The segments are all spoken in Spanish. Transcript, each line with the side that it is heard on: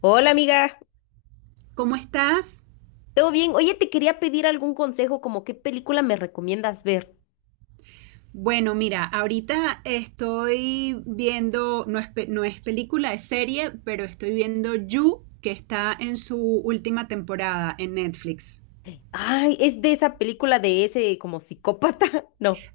left: Hola amiga,
right: ¿Cómo estás?
left: ¿todo bien? Oye, te quería pedir algún consejo, como qué película me recomiendas ver.
right: Bueno, mira, ahorita estoy viendo, no es película, es serie, pero estoy viendo You, que está en su última temporada en Netflix.
left: Ay, es de esa película de ese como psicópata, no,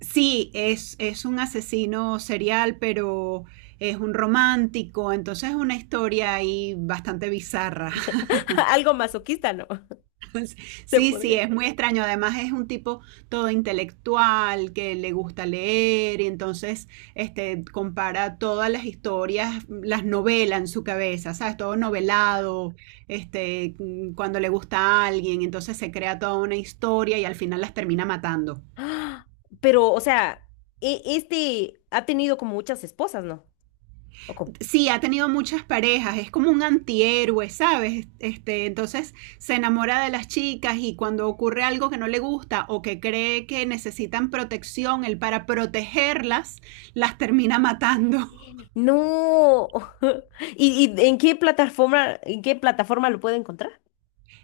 right: Sí, es un asesino serial, pero es un romántico, entonces es una historia ahí bastante bizarra.
left: algo masoquista, no, se
right: Sí, sí,
left: podría.
right: es muy extraño. Además es un tipo todo intelectual que le gusta leer y entonces este, compara todas las historias, las novela en su cabeza, ¿sabes? Todo novelado, este, cuando le gusta a alguien, entonces se crea toda una historia y al final las termina matando.
left: Ah, Pero, o sea, este ha tenido como muchas esposas, ¿no? ¿O cómo?
right: Sí, ha tenido muchas parejas, es como un antihéroe, ¿sabes? Este, entonces se enamora de las chicas y cuando ocurre algo que no le gusta o que cree que necesitan protección, él para protegerlas las termina matando.
left: No. ¿Y en qué plataforma lo puedo encontrar?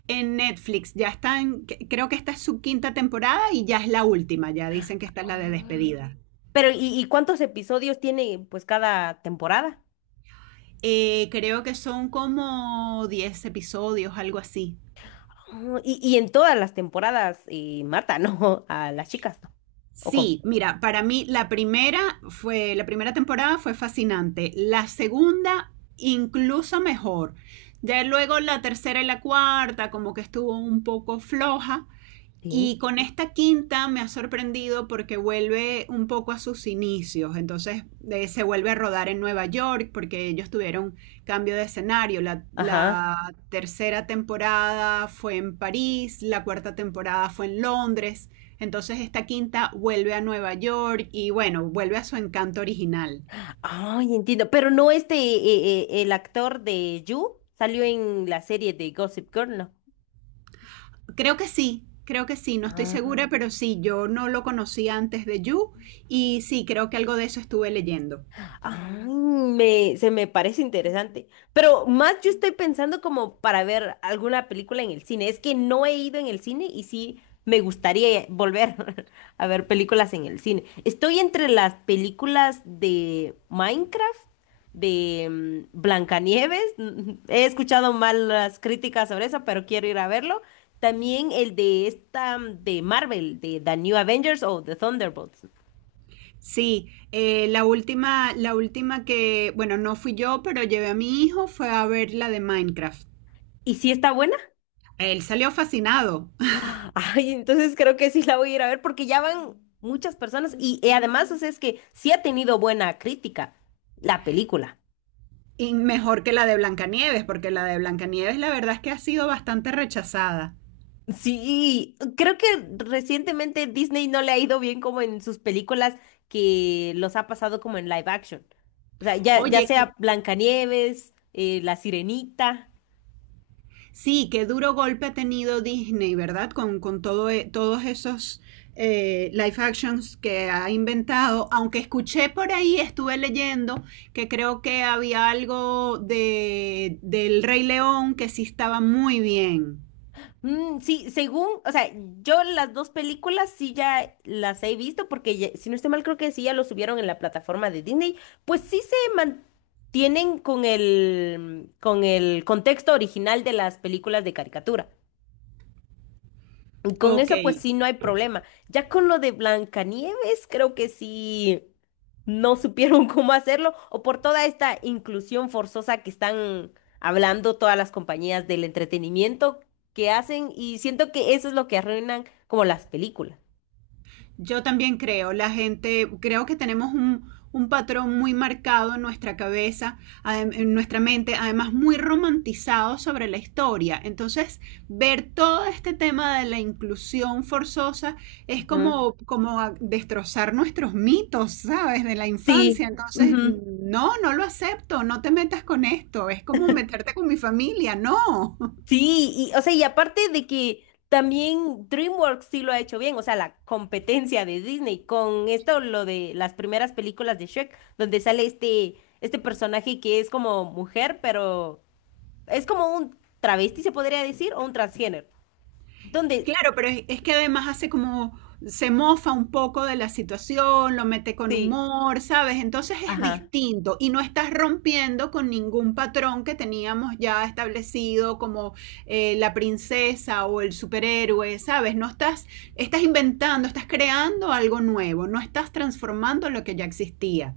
right: En Netflix ya están, creo que esta es su quinta temporada y ya es la última, ya dicen que esta es la de
left: Ah.
right: despedida.
left: Pero, ¿y cuántos episodios tiene pues cada temporada?
right: Creo que son como 10 episodios, algo así.
left: Oh, y en todas las temporadas matan, ¿no? A las chicas, ¿no? ¿O cómo?
right: Sí, mira, para mí la primera temporada fue fascinante. La segunda, incluso mejor. Ya luego la tercera y la cuarta, como que estuvo un poco floja.
left: Sí.
right: Y con esta quinta me ha sorprendido porque vuelve un poco a sus inicios, entonces se vuelve a rodar en Nueva York porque ellos tuvieron cambio de escenario. La,
left: Ajá.
right: la tercera temporada fue en París, la cuarta temporada fue en Londres, entonces esta quinta vuelve a Nueva York y bueno, vuelve a su encanto original.
left: Ay, entiendo. Pero no este, el actor de Yu salió en la serie de Gossip Girl, ¿no?
right: Creo que sí, no estoy
left: Ah.
right: segura, pero sí, yo no lo conocí antes de You y sí, creo que algo de eso estuve leyendo.
left: Ay, se me parece interesante. Pero más yo estoy pensando como para ver alguna película en el cine. Es que no he ido en el cine y sí me gustaría volver a ver películas en el cine. Estoy entre las películas de Minecraft, de Blancanieves. He escuchado malas críticas sobre eso, pero quiero ir a verlo. También el de esta de Marvel, de The New Avengers o The Thunderbolts.
right: Sí, la última que, bueno, no fui yo, pero llevé a mi hijo, fue a ver la de Minecraft.
left: ¿Y si está buena?
right: Él salió fascinado,
left: Ah, Ay, entonces creo que sí la voy a ir a ver porque ya van muchas personas y además, o sea, es que sí ha tenido buena crítica la película.
right: y mejor que la de Blancanieves, porque la de Blancanieves la verdad es que ha sido bastante rechazada.
left: Sí, creo que recientemente Disney no le ha ido bien como en sus películas que los ha pasado como en live action. O sea, ya, ya
right: Oye,
left: sea Blancanieves, La Sirenita.
right: sí, qué duro golpe ha tenido Disney, ¿verdad? Con todo, todos esos live actions que ha inventado. Aunque escuché por ahí, estuve leyendo que creo que había algo de, del Rey León que sí estaba muy bien.
left: Mm, sí, según, o sea, yo las dos películas sí ya las he visto porque si no estoy mal creo que sí ya lo subieron en la plataforma de Disney, pues sí se mantienen con el contexto original de las películas de caricatura. Con
right: Ok.
left: eso, pues sí, no hay problema. Ya con lo de Blancanieves, creo que sí no supieron cómo hacerlo, o por toda esta inclusión forzosa que están hablando todas las compañías del entretenimiento que hacen, y siento que eso es lo que arruinan como las películas.
right: Yo también creo, la gente, creo que tenemos un patrón muy marcado en nuestra cabeza, en nuestra mente, además muy romantizado sobre la historia. Entonces, ver todo este tema de la inclusión forzosa es
left: Ujú.
right: como, como a destrozar nuestros mitos, ¿sabes? De la
left: Sí,
right: infancia. Entonces,
left: ujú.
right: no, no lo acepto, no te metas con esto, es como meterte con mi familia, no.
left: Sí, y, o sea, y aparte de que también DreamWorks sí lo ha hecho bien, o sea, la competencia de Disney con esto, lo de las primeras películas de Shrek, donde sale este, este personaje que es como mujer, pero es como un travesti, se podría decir, o un transgénero, donde
right: Claro, pero es que además hace como, se mofa un poco de la situación, lo mete con
left: sí,
right: humor, ¿sabes? Entonces es
left: ajá,
right: distinto y no estás rompiendo con ningún patrón que teníamos ya establecido como la princesa o el superhéroe, ¿sabes? No estás, estás inventando, estás creando algo nuevo, no estás transformando lo que ya existía.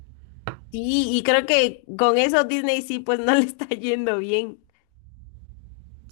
left: sí, y creo que con eso Disney sí, pues no le está yendo bien.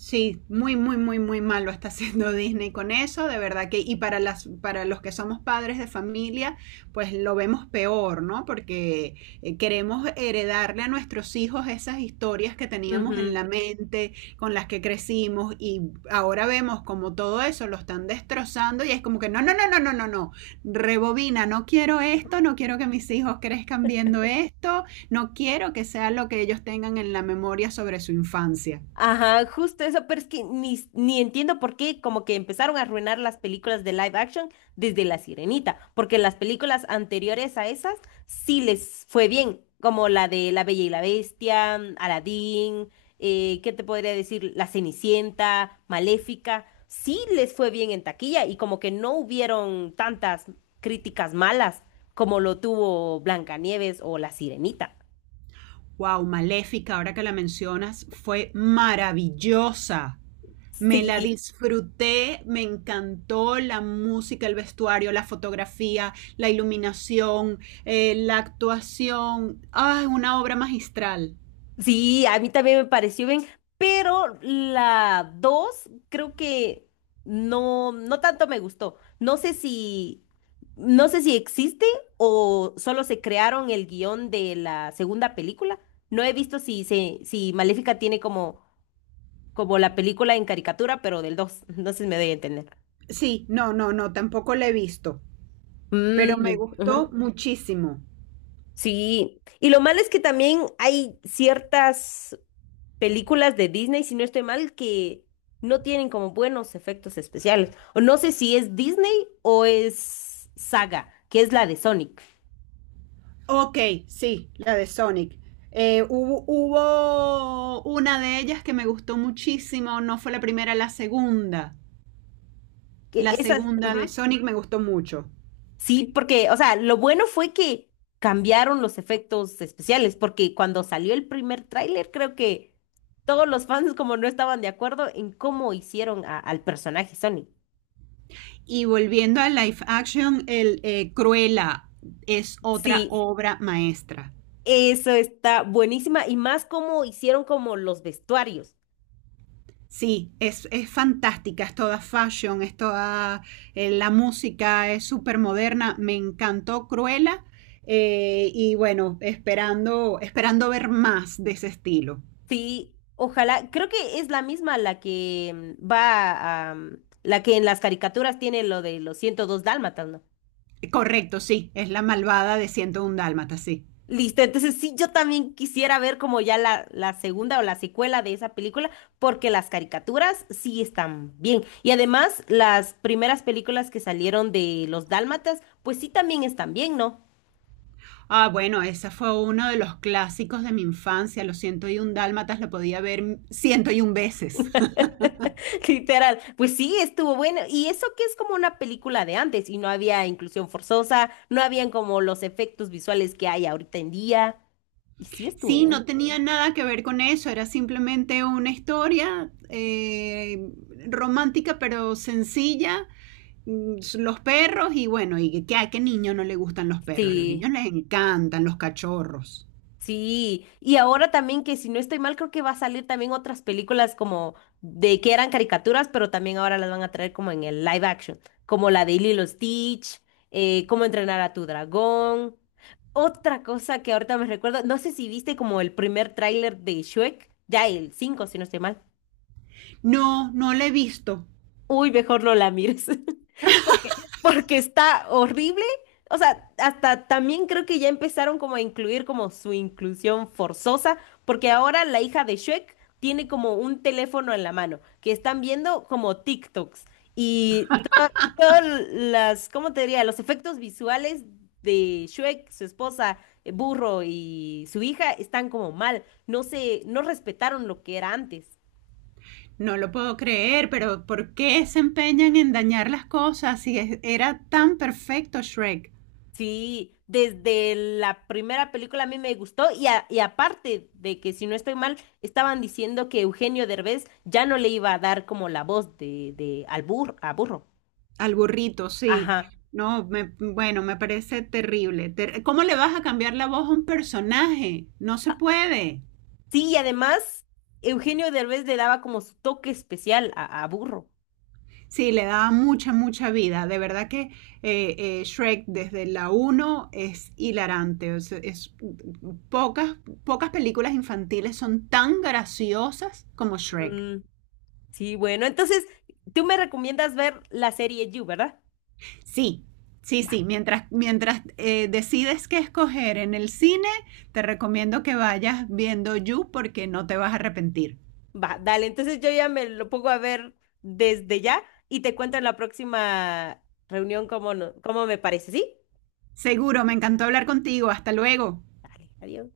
right: Sí, muy, muy, muy, muy mal lo está haciendo Disney con eso, de verdad que, y para los que somos padres de familia, pues lo vemos peor, ¿no? Porque queremos heredarle a nuestros hijos esas historias que teníamos en la
left: Ujú.
right: mente, con las que crecimos, y ahora vemos como todo eso lo están destrozando, y es como que no, no, no, no, no, no, no, rebobina, no quiero esto, no quiero que mis hijos crezcan viendo esto, no quiero que sea lo que ellos tengan en la memoria sobre su infancia.
left: Ajá, justo eso, pero es que ni entiendo por qué como que empezaron a arruinar las películas de live action desde La Sirenita, porque las películas anteriores a esas sí les fue bien, como la de La Bella y la Bestia, mm, Aladdin, ¿qué te podría decir? La Cenicienta, Maléfica, sí les fue bien en taquilla y como que no hubieron tantas críticas malas como lo tuvo Blancanieves o La Sirenita.
right: Wow, Maléfica, ahora que la mencionas, fue maravillosa. Me la
left: Sí.
right: disfruté, me encantó la música, el vestuario, la fotografía, la iluminación, la actuación. Ah, una obra magistral.
left: Sí, a mí también me pareció bien, pero la 2, creo que no, no tanto me gustó. No sé si existe o solo se crearon el guión de la segunda película. No he visto si Maléfica tiene como, como la película en caricatura, pero del 2, entonces me doy a entender.
right: Sí, no, no, no, tampoco la he visto, pero me
left: Mm,
right: gustó
left: ujú.
right: muchísimo.
left: Sí, y lo malo es que también hay ciertas películas de Disney, si no estoy mal, que no tienen como buenos efectos especiales. O no sé si es Disney o es Saga, que es la de Sonic.
right: Ok, sí, la de Sonic. Hubo una de ellas que me gustó muchísimo, no fue la primera, la segunda.
left: Que
right: La
left: esa,
right: segunda de
left: ujú.
right: Sonic me gustó mucho.
left: Sí, porque, o sea, lo bueno fue que cambiaron los efectos especiales, porque cuando salió el primer tráiler, creo que todos los fans como no estaban de acuerdo en cómo hicieron al personaje Sonic.
right: Y volviendo a live action, el Cruella es otra
left: Sí,
right: obra maestra.
left: eso está buenísima y más cómo hicieron como los vestuarios.
right: Sí, es fantástica, es toda fashion, es toda la música, es súper moderna. Me encantó Cruella y bueno, esperando, esperando ver más de ese estilo.
left: Sí, ojalá. Creo que es la misma la que mm, va a, mm, la que en las caricaturas tiene lo de los 102 dálmatas, ¿no?
right: Correcto, sí, es la malvada de 101 Dálmata, sí.
left: Listo, entonces sí, yo también quisiera ver como ya la segunda o la secuela de esa película, porque las caricaturas sí están bien. Y además, las primeras películas que salieron de los dálmatas, pues sí también están bien, ¿no?
right: Ah, bueno, ese fue uno de los clásicos de mi infancia. Los 101 Dálmatas lo podía ver 101 veces.
left: Literal, pues sí, estuvo bueno. Y eso que es como una película de antes y no había inclusión forzosa, no habían como los efectos visuales que hay ahorita en día. Y sí estuvo
right: Sí,
left: bueno.
right: no tenía nada que ver con eso, era simplemente una historia romántica pero sencilla. Los perros y bueno, y que a qué niño no le gustan los perros, a los
left: Sí.
right: niños les encantan los cachorros.
left: Sí, y ahora también que si no estoy mal, creo que va a salir también otras películas como de que eran caricaturas, pero también ahora las van a traer como en el live action, como la de Lilo Stitch, Cómo entrenar a tu dragón. Otra cosa que ahorita me recuerdo, no sé si viste como el primer tráiler de Shrek, ya el 5 si no estoy mal.
right: No, no lo he visto,
left: Uy, mejor no la mires, porque, porque está horrible. O sea, hasta también creo que ya empezaron como a incluir como su inclusión forzosa, porque ahora la hija de Shrek tiene como un teléfono en la mano, que están viendo como TikToks. Y t- todas las, ¿cómo te diría? Los efectos visuales de Shrek, su esposa, Burro y su hija están como mal. No se, no respetaron lo que era antes.
right: no lo puedo creer, pero ¿por qué se empeñan en dañar las cosas si era tan perfecto Shrek?
left: Sí, desde la primera película a mí me gustó y, y aparte de que si no estoy mal, estaban diciendo que Eugenio Derbez ya no le iba a dar como la voz de al a burro.
right: Al burrito, sí.
left: Ajá.
right: No, bueno, me parece terrible. ¿Cómo le vas a cambiar la voz a un personaje? No se
left: Ah,
right: puede.
left: Sí, y además Eugenio Derbez le daba como su toque especial a burro.
right: Sí, le daba mucha, mucha vida. De verdad que Shrek desde la uno es hilarante. Pocas, pocas películas infantiles son tan graciosas como Shrek.
left: Mm, sí, bueno, entonces tú me recomiendas ver la serie You, ¿verdad?
right: Sí, sí,
left: Va.
right: sí. Mientras decides qué escoger en el cine, te recomiendo que vayas viendo You porque no te vas a arrepentir.
left: Va, dale, entonces yo ya me lo pongo a ver desde ya y te cuento en la próxima reunión cómo, no, cómo me parece, ¿sí?
right: Seguro, me encantó hablar contigo. Hasta luego.
left: Dale, adiós.